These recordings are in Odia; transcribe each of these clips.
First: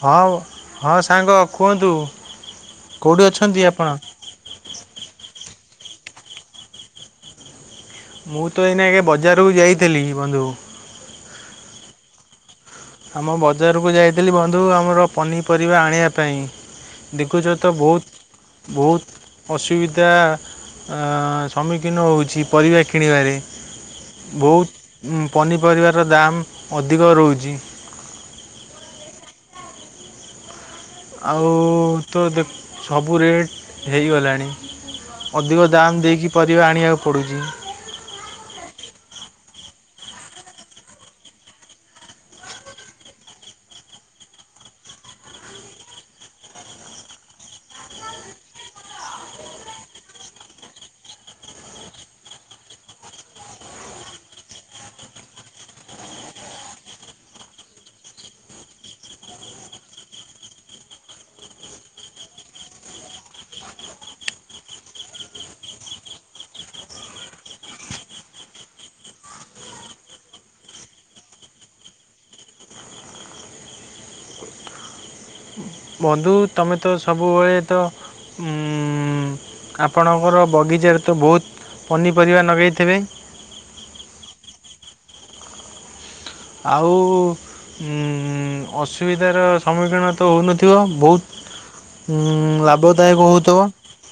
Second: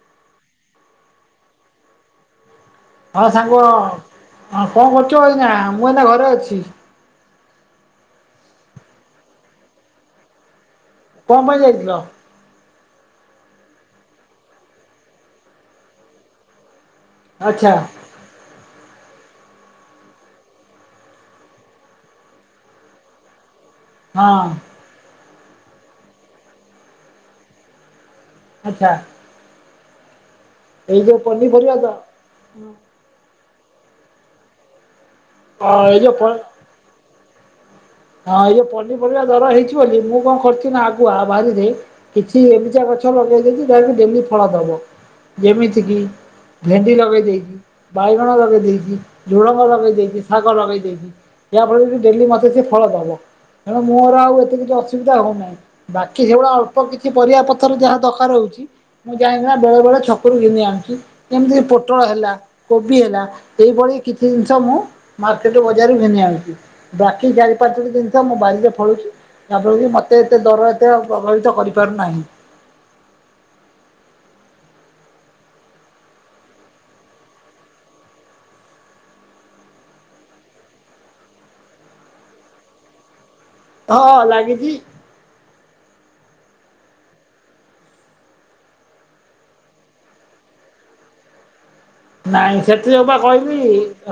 ହଁ ହଁ ସାଙ୍ଗ କୁହନ୍ତୁ କେଉଁଠି ହଁ ସାଙ୍ଗ ଅଛନ୍ତି ଆପଣ? କଣ କରୁଛ ଆଜ୍ଞା ମୁଁ ଏ ଘ ଅଛି ମୁଁ ତ ଏଇନା ଆଜ୍ଞା ବଜାରକୁ ଯାଇଥିଲି ବନ୍ଧୁ କ ପାଇଁ ଯାଇଥିଲ ଆମ ବଜାରକୁ ଯାଇଥିଲି ବନ୍ଧୁ ଆମର ପନିପରିବା ଆଣିବା ପାଇଁ ଦେଖୁଛ ତ ଆଚ୍ଛା ବହୁତ ବହୁତ ଅସୁବିଧା ସମ୍ମୁଖୀନ ହେଉଛି ପରିବା କିଣିବାରେ ହଁ ବହୁତ ପନିପରିବାର ଦାମ୍ ଅଧିକ ରହୁଛି ଆଚ୍ଛା ଏଇ ଯୋଉ ଆଉ ପନିପରିବା ତ ଦେଖ ସବୁ ରେଟ୍ ହେଇଗଲାଣି ଅଧିକ ହଁ ଦାମ୍ ଏଇ ଯୋଉ ଦେଇକି ଫଳ ପରିବା ଆଣିବାକୁ ପଡ଼ୁଛି। ହଁ ଏଇ ଯେଉ ପନିପରିବା ଦର ହେଇଛି ବୋଲି ମୁଁ କଣ କରୁଛି ନା ଆଗୁଆ ବାହାରିରେ କିଛି ଏମିଚା ଗଛ ଲଗେଇ ଦେଇଛି ଯାହାକି ଡେଲି ଫଳ ଦବ ଯେମିତି କିି ଭେଣ୍ଡି ଲଗେଇ ଦେଇଛି ବାଇଗଣ ଲଗେଇ ଦେଇଛି ଝୁଳଙ୍ଗ ଲଗେଇ ଦେଇଛି ଶାଗ ଲଗେଇ ଦେଇଛି ଯାଫଳରେ କି ଡେଲି ମତେ ସେ ଫଳ ଦେବ ତେଣୁ ମୋର ଆଉ ଏତେ କିଛି ଅସୁବିଧା ହେଉନାହିଁ ବାକି ସେଇଭଳିଆ ଅଳ୍ପ କିଛି ପରିବା ପଥର ଯାହା ଦରକାର ହେଉଛି ମୁଁ ଯାାଇକିନା ବେଳେବେଳେ ଛକରୁ ଘିନି ଆଣୁଛି ଏମିତିକି ପୋଟଳ ହେଲା କୋବି ହେଲା ଏହିଇଭଳି କିଛି ଜିନିଷ ମୁଁ ମାର୍କେଟ ବଜାରରୁ ଘିନି ଆଣୁଛି ବାକିରି ପାଞ୍ଚୋଟି ଜିନିଷ ମୁଁ ବାାରିରେ ଫଳୁଛି ଯାହାଫଳରେ କି ମତେ ଏତେ ଦର ଏତ ପ୍ରଭାବିତ କରିପାରୁନାହିଁ। ବନ୍ଧୁ ତୁମେ ତ ସବୁବେଳେ ତ ଆପଣଙ୍କର ବଗିଚାରେ ତ ବହୁତ ପନିପରିବା ଲଗାଇଥିବେ। ହଁ ଲାଗିଛି। ଆଉ ଅସୁବିଧାର ସମ୍ମୁଖୀନ ତ ହେଉନଥିବ ବହୁତ। ଉଁ, ନାଇଁ ସେଥି ଯଉ ବା ଲାଭଦାୟକ କହିବି ହେଉଥିବ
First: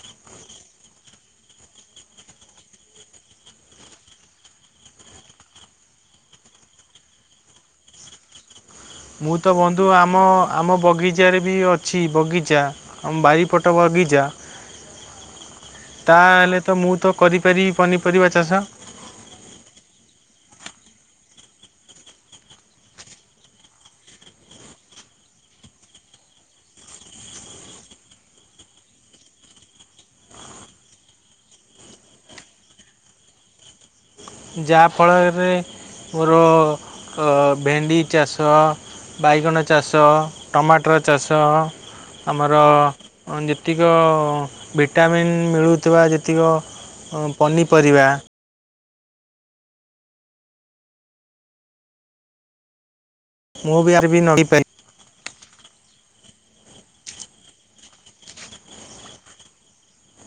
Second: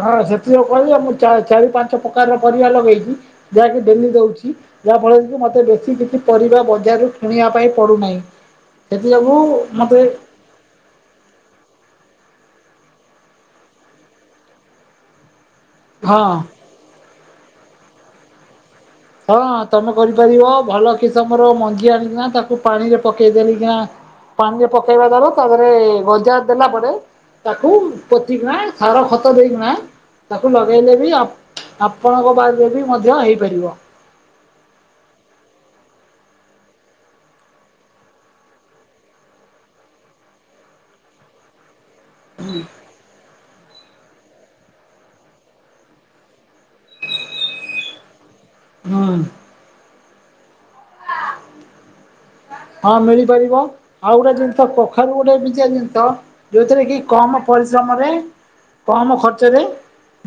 ହଁ ସେଥିଯୋଉ କହିଲି ଜେ ମୋ ଚା ଚାରି ପାଞ୍ଚ ପକାରର ପରିବା ଲଗେଇଚି ଯାହାକି ଡେଲି ଦେଉଚି ଯାହାଫଳରେ କି ମୋତେ ବେଶୀ କିଛି ପରିବା ବଜାରରୁ କିଣିବା ପାଇଁ ପଡ଼ୁନାହିଁ। ମୁଁ ତ ବନ୍ଧୁ ଆମ ଆମ ବଗିଚାରେ ବି ଅଛି ବଗିଚା। ଆମ ବାରି ପଟ ବଗିଚା। ହଁ ତାହେଲେ ତ ମୁଁ ତ କରିପାରି ପନିପରିବା ଚାଷ। ହଁ ତମେ କରିପାରିବ ।ଭଲ କିସମର ମଞ୍ଜି ଆଣିକିନା ତାକୁ ପାଣିରେ ପକେଇ ଦେଲିିକିନା ପାଣିରେ ପକେଇବା ଦ୍ଵାରା ତାପରେ ଗଜା ଦେଲା ପରେ। ତାକୁ ପୋତିକିନା ସାର ଖତ ଦେଇକିନା ତାକୁ ଲଗେଇଲେ ବି ଆ ଆପଣଙ୍କ ବାରିରେ ବି ମଧ୍ୟ ହେଇପାରିବ। ଯାହାଫଳରେ ମୋର କ ଭେଣ୍ଡି ଚାଷ ବାଇଗଣ ଚାଷ ଟମାଟର ଚାଷ। ଆମର ଯେ ଯେତିକ ଭିଟାମିନ୍ ମିଳୁଥିବା ଯେତିକ ଅ ପନିପରିବା। ହଁ। ହଁ ମିଳିପାରିବ ମୁଁ ବି ଆର ।ଆଉ ବି ଗୋଟେ ଜିନିଷ ଲଗେଇପାରିବି କଖାରୁ ଗୋଟେ [unintelligible] ଯୋଉଥିରେ କି କମ ପରିଶ୍ରମରେ କମ ଖର୍ଚ୍ଚରେ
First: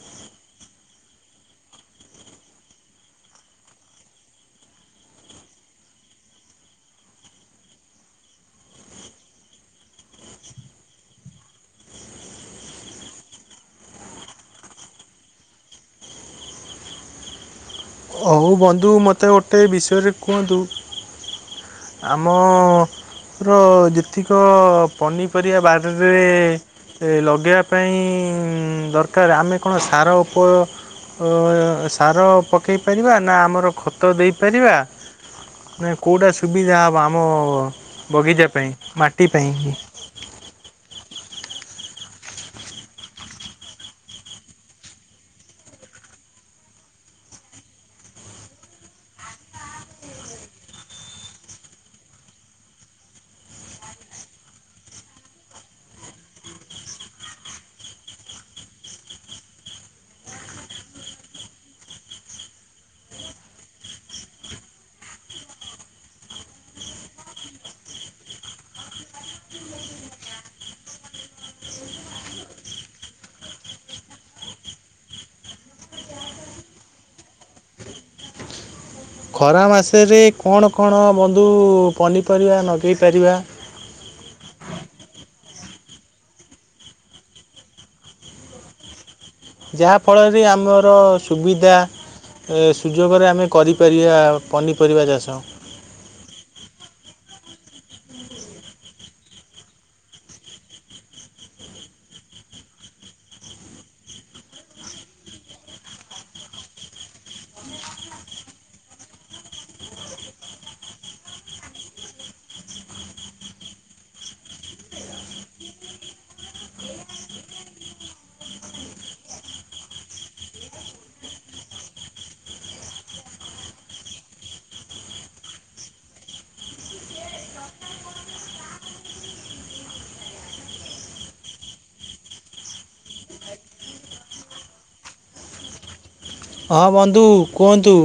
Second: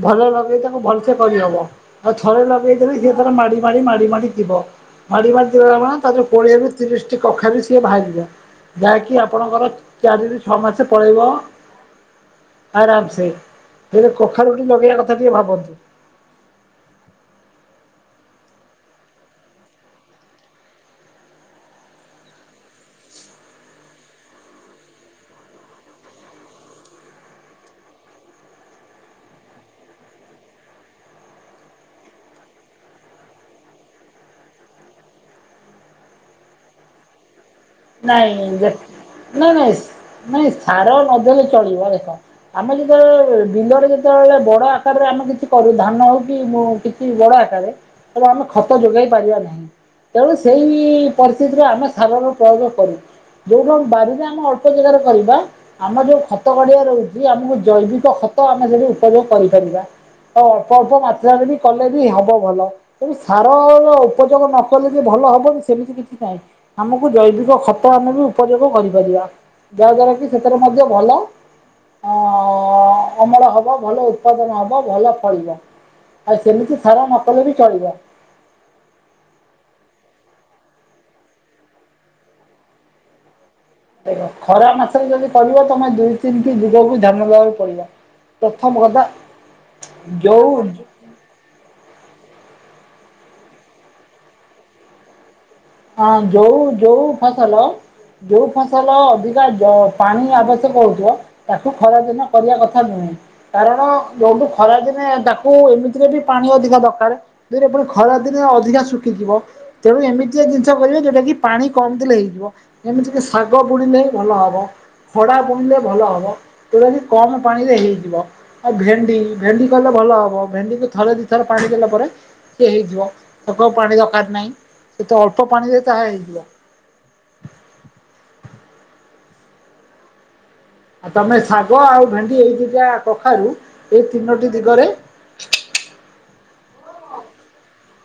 ଭଲ ଲଗେଇ ତାକୁ ଭଲସେ କରିହବ ।ଆଉ ଥରେ ଲଗେଇ ସେର ମାଡ଼ି ମାଡ଼ି ମାଡ଼ି ମାଡ଼ି ଥିବ ମାଡ଼ି ମାଡ଼ି ତା କୋଡି ବି ତିରିଶ କି କଖାରୁ ବି ସିଏ ବାହାରିଯିବ ।ଯାହାକି ଆପଣଙ୍କର ଚାରିରୁ ଛଅ ମାସ ପଳେଇବ ଆରାମ ସେ ହେଲେ କଖାରୁ ଗୋଟେ ଲଗେଇବା କଥା ଟିକେ ଭାବନ୍ତୁ। ହଉ ବନ୍ଧୁ ମୋତେ ଗୋଟେ ବିଷୟରେ କୁହନ୍ତୁ। ଆମ ର ଯେତିକ ପନିପରିବା ବାଡ଼ିରେ ଏ ଲଗେଇବା ପାଇଁ ଦରକାର। ଆମେ କଣ ସାର ଉପ ଅ ସାର ପକାଇ ପାରିବା। ନା ଆମର ଖତ ଦେଇପାରିବା ନା କୋଉଟା ସୁବିଧା ହେବ ।ଆମ ନାଇଁ ବଗିଚା ପାଇଁ ଦେ ମାଟି ପାଇଁ ନାଇଁ ନାଇଁ ନାଇଁ ସାର ନଦେଲେ ଚଳିବ ଦେଖ ।ଆମେ ଯେତେବେଳେ ବିଲରେ ଯେତେବେଳେ ବଡ ଆକାରରେ ଆମେ କିଛି କରୁ ଧାନ ହଉ କି କିଛି ବଡ ଆକାରରେ ।ତ ଆମେ ଖତ ଯୋଗେଇ ପାରିବା ନାହିଁ। ତେଣୁ ସେଇ ପରିସ୍ଥିତିରେ ଆମେ ସାର ଉପୋଗ କରି ଯୋଉଟା ବାରିରେ ଆମେ ଅଳ୍ପ ଜାଗାରେ କରିବା। ଆମର ଯୋଉ ଖତ ଗଡିଆ ରହୁଛି ଆମକୁ ଜୈବିକ ଖତ ଆମେ ସେଠି ଉପଯୋଗ କରିପାରିବା। ଆଉ ଅଳ୍ପ ଅଳ୍ପ ମାତ୍ରାରେ ବି କଲେ ବି ହବ ଭଲ। ତେଣୁ ସାର ଉପଯୋଗ ନକଲେ ବି ଭଲ ହବନି ସେମିତି କିଛି ନାହିଁ ।ଆମକୁ ଜୈବିକ ଖତ ବି ଆମେ ଉପଯୋଗ କରିପାରିବା। ଯାହାଦ୍ୱାରା କି ସେଥିରେ ମଧ୍ୟ ଭଲ ଆଁ ଅମଳ ହବ ଭଲ ଉତ୍ପାଦନ ହବ ଭଲ ଫଳିବ। ଆ ସେମିତି ସାର ନପଡିଲେ ବି ଚଳିବ। ଖରା ମାସରେ କଣ କଣ ବନ୍ଧୁ ପନିପରିବା ନଗେଇ ପାରିବା। ଦେଖ ଖରା ମାସରେ ଯଦି କରିବ। ତମେ ଦୁଇ ତିନି ଟି ଦିଗକୁ ଧ୍ୟାନ ଦେବାକୁ ପଡିବ ।ପ୍ରଥମ କଥା ଯାହାଫଳରେ ଯୋଉ ଆମର ସୁବିଧା ଏ ସୁଯୋଗରେ ଆମେ କରିପାରିବା ପନିପରିବା ଚାଷ। ହଁ ଯୋଉ ଯୋଉ ଫସଲ ଯୋଉ ଫସଲ ଅଧିକା ପାଣି ଜ ଆବଶ୍ୟକ ହଉଥିବ ତାକୁ ଖରାଦିନେ କରିବା କଥା ନୁହେଁ ।କାରଣ ଯୋଉଠୁ ଖରାଦିନେ ତାକୁ ଏମିତିରେ ବି ପାଣି ଅଧିକା ଦରକାର। ଯଭ ଖରାଦିନେ ଅଧିକା ଶୁଖିଯିବ ତେଣୁ ଏମିତି ଗୋଟିଏ ଜିନିଷ କରିବେ ଯେଉଁଟାକି ପାଣି କମ୍ ଦେଲେ ହେଇଯିବ ।ଏମିତିକି ଶାଗ ବୁଣିଲେ ଭଲ ହେବ ଖଡ଼ା ବୁଣିଲେ ଭଲ ହେବ। ଯେଉଁଟାକି କମ ପାଣିରେ ହେଇଯିବ ଆଉ ଭେଣ୍ଡି ଭେଣ୍ଡି କହିଲେ ଭଲ ହେବ ଭେଣ୍ଡିକୁ ଥରେ ଦୁଇ ଥରେ ପାଣି ଦେଲା ପରେ ସେଏ ହେଇଯିବ ।ତାକୁ ପାଣି ଦରକାର ନାହିଁ। ସେତ ଅଳ୍ପ ପାଣିରେ ତାହା ହେଇଯିବ। ଆ ତମେ ଶାଗ ଆଉ ଭେଣ୍ଡି ଏଇ ଦିଟା କଖାରୁ ଏଇ ତିନୋଟି ଦିଗରେ ହଁ ବନ୍ଧୁ କୁହନ୍ତୁ।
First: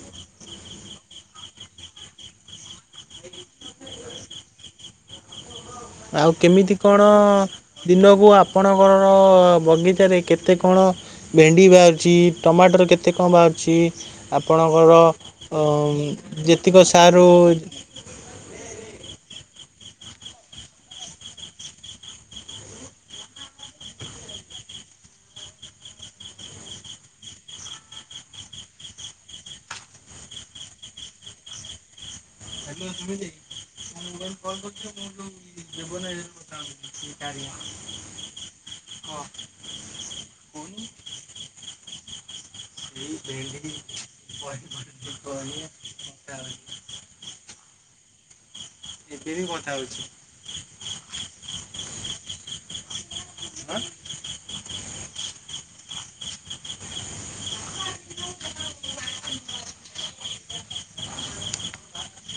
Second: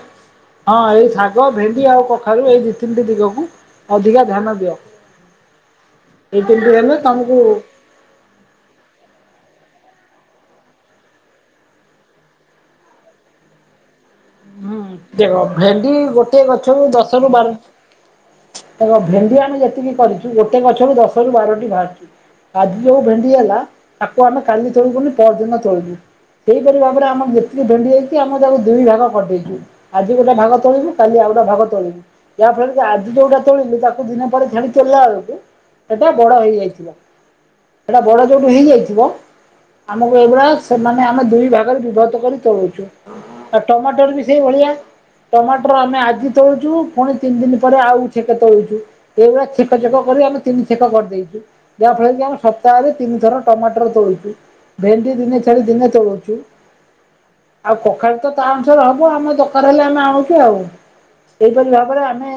[inaudible] ହଁ ଏଇ ଶାଗ ଭେଣ୍ଡି ଆଉ କଖାରୁ ଏଇ ଦି ତିନିଟି ଦିଗକୁ ଅଧିକା ଧ୍ୟାନ ଦିଅ। ଆଉ ଏଇ ତିନିଟି କେମିତି ହେଲେ କଣ ତମକୁ ହୁଁ ଦିନକୁ ଆପଣଙ୍କର ର ବଗିଚାରେ କେତେ କଣ ଭେଣ୍ଡି ବାହାରୁଛି। ଟମାଟର କେତେ କଣ ବାହାରୁଛି। ଆପଣଙ୍କର ଦେଖ ଅ ଭେଣ୍ଡି ଗୋଟିଏ ଯେତିକ ଗଛରୁ ସାରୁ ଦଶରୁ ବାର ଦେଖ ଭେଣ୍ଡି ଆମେ ଯେତିକି କରିଛୁ ଗୋଟେ ଗଛରୁ ଦଶରୁ ବାରଟି ବାହାରୁଛି ।ଆଜି ଯୋଉ ଭେଣ୍ଡି ହେଲା ତାକୁ ଆମେ କାଲି ତୋଳିବୁନି ପହର ଦିନ ତୋଳିବୁ। ସେହିପରି ଭାବରେ ଆମର ଯେତିକି ଭେଣ୍ଡି ହୋଇଛି। ଆମେ ତାକୁ ଦୁଇ ଭାଗ କରିଦେଇଛୁ। ଆଜି ଗୋଟେ ଭାଗ ତୋଳିବୁ କାଲି ଆଉ ଗୋଟେ ଭାଗ ତୋଳିବୁ ।ଯା ଫଳରେ କି ଆଜି ଯୋଉଟା ତୋଳିଲୁ ତାକୁ ଦିନ ପରେ ଛାଡି ତୋଳିଲା ବେଳକୁ ସେଟା ବଡ ହେଇଯାଇିଥିବ ।ସେଟା ବଡ ଯୋଉଠୁ ହେଇଯାଇଥିବ ଆମକୁ ଏଇଭଳି ସମାନେ ଆମେ ଦୁଇ ଭାଗରେ ବିଭକ୍ତ କରି ତୋଳୁଛୁ। ଅ ଟମାଟ ଟର ବି ସେଇ ଭଳିଆ ଟମାଟର ଆମେ ଆଜି ତୋଳୁଛୁ। ପୁଣି ତିନି ଦିନ ପରେ ଆଉ ଛେକେ ତୋଳୁଛୁ। ଏଇଭଳିଆ ଛେକ ଚ୍ଛେକ କରି ଆମେ ତିନି ଛେ଼କ କରିଦେଇଛୁ। ଯାହାଫଳରେ କି ଆମେ ସପ୍ତାହରେ ତିନି ଥର ଟମାଟର ତୋଳୁଛୁ ଭେଣ୍ଡି ଦିନେ ଛାଡ଼ି ଦିନେ ତୋଳୁଛୁ। ଆଉ କଖାଳ ତ ତା ଦରକାର ହବ ଆମ ଦରକାର ହେଲେ ଆମେ ଆଣୁଛୁ। ଏହିପରି ଭାବରେ ଆମେ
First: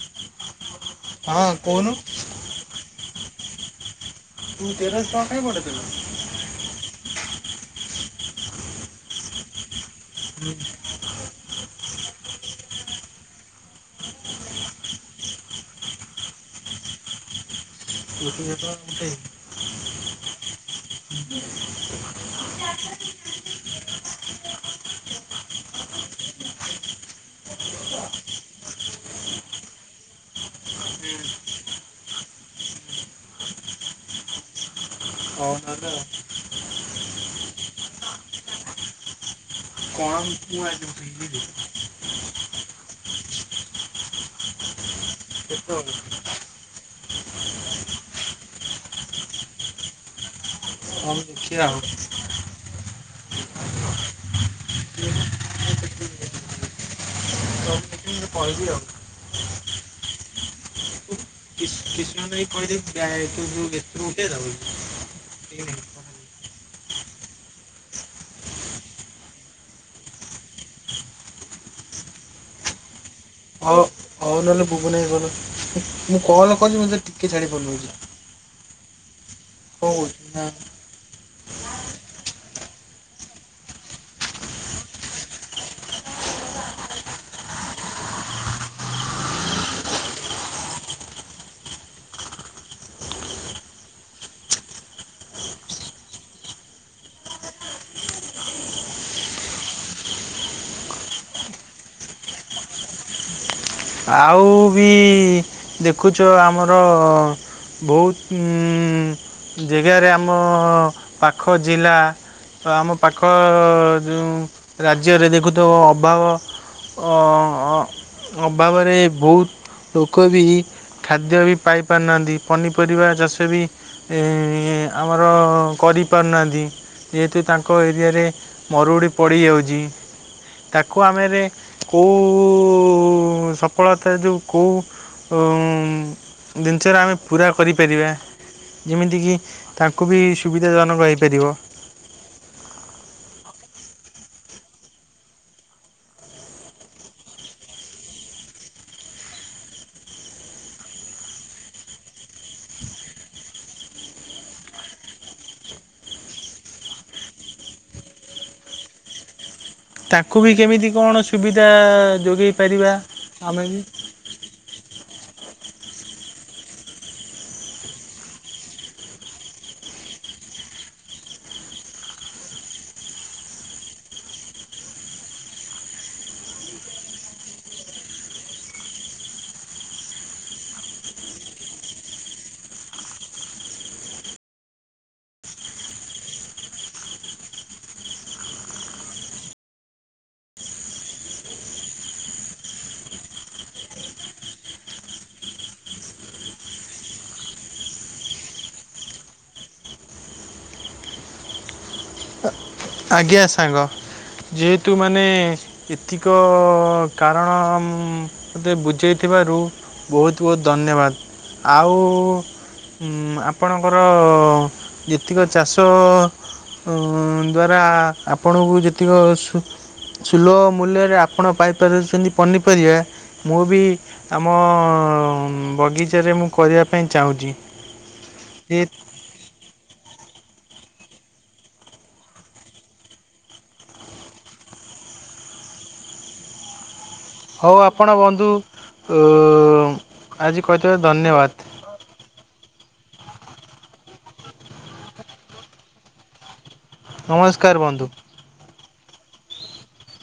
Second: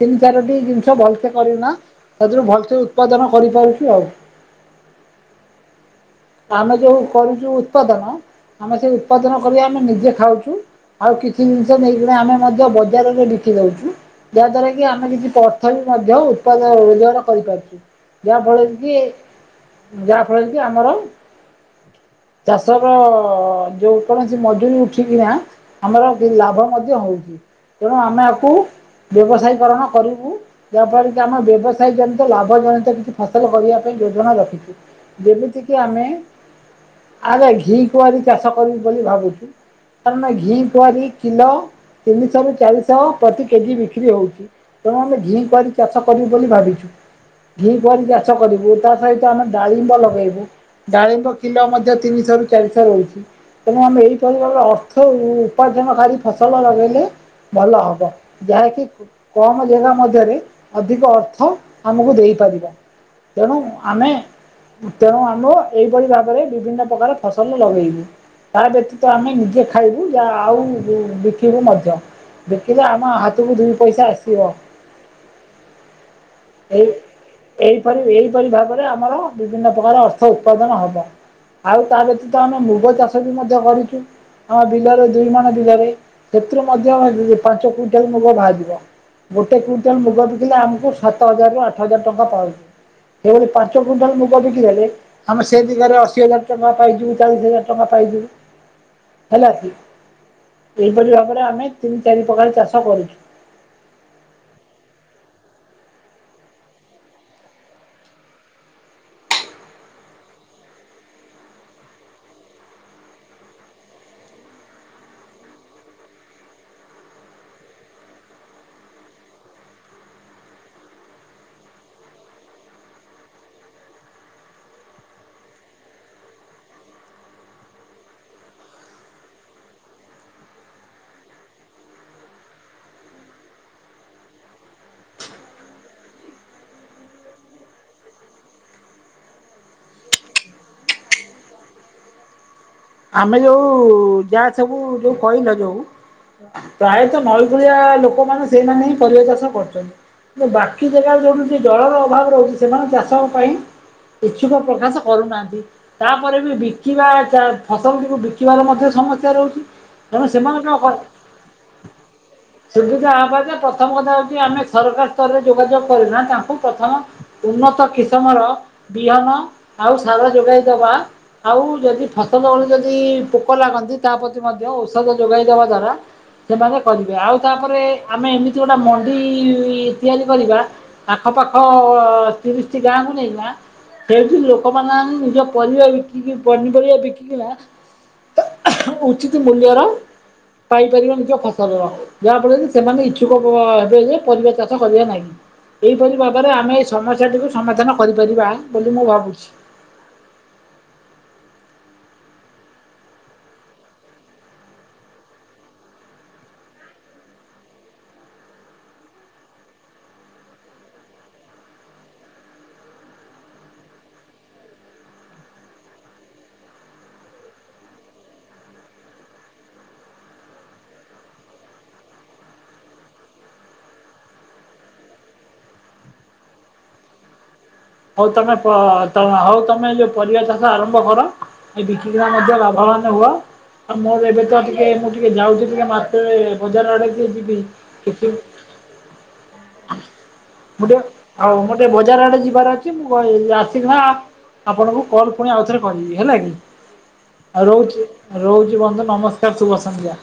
ତିନି ଚାରଟି ଜିନିଷ ଭଲସେ ହଁ କରୁନା କହୁନୁ ସେଥିରୁ ଭଲସେ ଉତ୍ପାଦନ କରିପାରୁଛୁ ଆଉ। ତୁ ତେରଶହ ଟଙ୍କା କାଇଁ ଆମେ ଯେଉ କରୁଛୁ ଉତ୍ପାଦନ ଆମେ ସେ ଉତ୍ପାଦନ କରି ଆମେ ନିଜେ ଖାଉଛୁ ।ଆଉ କିଛି ଜିନିଷ ନେଇକିନା ଆମେ ମଧ୍ୟ ବଜାରରେ ବିକି ଦେଉଛୁ। ଯାହାଦ୍ୱାରା କି ଆମେ କିଛି ଅର୍ଥ ବି ମଧ୍ୟ ଉତ୍ପାଦ ରୋଜଗାର କରିପାରୁଛୁ ।ଯାହାଫଳରେ କି ପଠେଇଦେଲୁ ଯାହାଫଳରେ କି ଆମର ଚାଷର ଯୋଉ କୌଣସି ମଜୁରୀ ଉଠିକିନା ଆମର ଲାଭ ମଧ୍ୟ ହଉଛି ।ତେଣୁ ଆମେ ଆକୁ ବ୍ୟବସାୟୀକରଣ କରିବୁ ଯାହାଫଳରେ କି ଆମେ ବ୍ୟବସାୟ ଜନିତ ଲାଭ ଜନିତ କିଛି ଫସଲ କରିବା ପାଇଁ ଯୋଜନା ରଖିଛୁ। ଯେମିତି କିି ଆମେ ଆରେ ଘି କୁଆରି ଚାଷ କରିବୁ ବୋଲି ଭାବୁଛୁ। କ'ଣ କାରଣ ଘି ମୁଁ ଆଜି କୁଆର ବୁଝିବି କିଲୋ ତିନିଶହ ରୁ ଚାରିଶହ ପ୍ରତି କେଜି ବିକ୍ରି ହଉଛି। ତେଣୁ ଆମେ ଘି କୁଆରି କେତେବେଳେ ଚାଷ କରିବୁ ବୋଲି ଭାବିଛୁ। ଘି କୁଆରି ଚାଷ କରିବୁ। ତା ସହିତ ଆମେ ଡାଳିମ୍ବ ଲଗେଇବୁ କ'ଣ ଡାଳିମ୍ବ କିଲ ଦେଖିବା ମଧ୍ୟ ତିନିଶହରୁ ଚାରିଶହ ରହିଛି। ତେଣୁ ଆମେ ଏହିପରି ଭାବରେ ଅର୍ଥ ଉପାର୍ଜନକାରୀ ଫସଲ ଲଗେଇଲେ ଭଲ ଆଉ ହବ। ତମେ କହିବି ଯାହାକି ଆଉ କମ ଜାଗା ମଧ୍ୟରେ ଅଧିକ ଅର୍ଥ ଆମକୁ କିଶୋର ନେଇ ଦେଇପାରିବା। କହିଦେବି ବ୍ୟା- ତୁ ତେଣୁ ଯୋଉ ଆମେ ଏଥିରୁ ଉଠେଇ ଦେବୁ ତେଣୁ ଆମ ଭାବରେ ବିଭିନ୍ନ ପ୍ରକାର ଫସଲ ଲଗେଇବୁ। ତା ବ୍ୟତୀତ ଆମେ ନିଜେ ଖାଇବୁ। ଯ ଆଉ ବିକିବୁ ମଧ୍ୟ ବିକିଲେ ଆମ ହାତକୁ ଦୁଇ ହଉ ପଇସା ହଉ ଆସିବ। ନହେଲେ ବୁବୁ ନେଇ ଗଲ ମୁଁ କଲ୍ କରିଛି ଏଇ ମୋତେ ଟିକିଏ ଛାଡ଼ି ଏହିପରି ଏହିପରି ଭାବରେ ପାରୁନେଉଛି। ଆମର ବିଭିନ୍ନ ପ୍ରକାର ଅର୍ଥଉ ଉତ୍ପାଦନ ହବ। ଆଉ ତା ବ୍ୟତୀତ ଆମେ ମୁଗ ଚାଷ ବି ମଧ୍ୟ କରିଛୁ। ଆମ ବିଲରେ ଦୁଇ ମଣ ବିଲରେ ସେଥିରୁ ମଧ୍ୟ ପାଞ୍ଚ କୁଇଣ୍ଟାଲ ମୁଗ ବାହାରଯିବ। ଗୋଟେ କୁଇଣ୍ଟାଲ ମୁଗ ବିକିଲେ ଆମକୁ ସାତ ହଜାରରୁ ଆଠ ହଜାର ଟଙ୍କା ପାଉଛି। ସେଭଳି ପାଞ୍ଚ କୁଇଣ୍ଟାଲ ମୁଗ ବିକିଦେଲେ ଆମେ ସେ ଦିଗରେ ଅଶୀ ହଜାର ଟଙ୍କା ପାଇଯିବୁ। ଚାଳିଶ ହଜାର ଟଙ୍କା ପାଇଯିବୁ ହେଲା କି ଏପରି ଭାବରେ ଆମେ ତିନି ଚାରି ପ୍ରକାର ଚାଷ କରୁଛୁ। ଆଉ ବି ଦେଖୁଛ ଆମର ବହୁତ ଜାଗାରେ ଆମ ପାଖ ଜିଲ୍ଲା ଆମ ପାଖ ଯେଉଁ ରାଜ୍ୟରେ ଦେଖୁଥ ଅଭାବ ଅଭାବରେ ବହୁତ ଲୋକ ବି ଖାଦ୍ୟ ବି ପାଇପାରୁନାହାଁନ୍ତି। ପନିପରିବା ଚାଷ ବି ଆମର କରିପାରୁନାହାଁନ୍ତି। ଯେହେତୁ ତାଙ୍କ ଏରିଆରେ ମରୁଡ଼ି ପଡ଼ିଯାଉଛି ତାକୁ ଆମେ କେଉଁ ସଫଳତା ଯେଉଁ ଜିନିଷରେ ଆମେ ପୁରା କରିପାରିବା। ଯେମିତି କିି ତାଙ୍କୁ ବି ସୁବିଧାଜନକ ହେପାରିବ। ଆମେ ଯୋଉ ଯାହା ସବୁ ଯୋଉ କହିଲ ଯୋଉ ପ୍ରାୟତଃ ନଈକୂଳିଆ ଲୋକମାନେ ସେଇମାନେ ହିଁ ପରିବା ଚାଷ କରୁଛନ୍ତି। କି ବାକି ଜାଗାରେ ଯୋଠୁ ଜଳର ଅଭାବ ରହୁଛି ସେମାନେ ଚାଷ ପାଇଁ ଇଚ୍ଛୁକ ପ୍ରକାଶ କରୁନାହାନ୍ତ। ତାପରେ ବି ବିକିବା ଫସଲଟିକୁ ବିକିବାର ମଧ୍ୟ ସମସ୍ୟା ରହୁଛି। ତଣୁ ତାଙ୍କୁ ବି ସେମାନେ କଣ କ କେମିତି ସୁବିଧା ଯୋଗାଇ ପାରିବା ସେଠାହା ଆମେ ବି ପ୍ରଥମ କଥା ହଉଛି ଆମେ ସରକାର ସ୍ତରରେ ଯୋଗାଯୋଗ ତାଙ୍କୁ ପ୍ରଥମ ଉନ୍ନତ କିସମର ବିହନ ଆଉ ସାର ଯୋଗାଇଦବା ଆଉ ଯଦି ବେଳେ ଯଦି ପୋକ ଲାଗନ୍ତି ତା ପ୍ରତି ମଧ୍ୟ ଔଷଧ ଯୋଗାଇ ଦେବା ଦ୍ଵାରା ସେମାନେ କରିବେ। ଆଉ ତାପରେ ଆମେ ଏମିତି ଗୋଟେ ମଣ୍ଡି ତିଆରି କରିବା ଆଖପାଖ ତିରିଶଟି ଗାଁକୁ ନେଇବା ସେଇଠି ଲୋକମାନେ ନିଜ ପରିବା ବିକିକି ପନିପରିବା ବିକ ଉଚିତ ମୂଲ୍ୟର ପାଇପାରିବା ନିଜ ଫସଲର। ଯାହାଫଳରେ କି ସେମାନେ ଇଚ୍ଛୁକ ହେବେ ଯେ ପରିବା ଚାଷ କରିବା। ନାହିଁ ଏହିଇପରି ଭାବରେ ଆମେ ଏ ସମସ୍ୟାଟିକୁ ସମାଧାନ କରିପାରିବା ବୋଲି ମୁଁ ଭାବୁଛି। ଆଜ୍ଞା ସାଙ୍ଗ ଯେହେତୁ ମାନେ ଏତିକ କାରଣ ମୋତେ ବୁଝେଇଥିବାରୁ ବହୁତ ବହୁତ ଧନ୍ୟବାଦ। ଆଉ ଆପଣଙ୍କର ଯେତିକ ଚାଷ ଦ୍ୱାରା ଆପଣଙ୍କୁ ଯେତିକି ସୁଲଭ ମୂଲ୍ୟରେ ଆପଣ ପାଇପାରୁଛନ୍ତି ପନିପରିବା ମୁଁ ବି ଆମ ବଗିଚାରେ ମୁଁ କରିବା ପାଇଁ ଚାହୁଁଛି। ହଉ ତମେ ହଉ ତମେ ଯୋଉ ପରିବା ଆରମ୍ଭ କର। ବିକା ମଧ୍ୟ ଲାଭ ମାନ ହୁଅ। ଆଉ ମୋର ଏବେ ତ ଟିକେ ମୁଁ ଟିକେ ଯାଉଛି ଟିକେ ମ ବଜାର ଆଡେ ଟିକେ ଯିବି। ହଉ ଆପଣ କିଛି ବନ୍ଧୁ ଆଜି ମୁଁ କହିଥିବେ ଟିକେ ଆଉ ଧନ୍ୟବାଦ। ମୁଁ ଟିକେ ବଜାର ଆଡେ ଯିବାର ଅଛି ମୁଁ ଆସିକିନା ଆପଣଙ୍କୁ କଲ୍ ପୁଣି ଆଉ ଥରେ କହିଦେବି ହେଲା କି। ଆଉ ନମସ୍କାର ରହୁଛି ବନ୍ଧୁ ରହୁଛି ବନ୍ଧ ନମସ୍କାର ସୁୁଭ ସଂନ୍ଧ୍ୟା।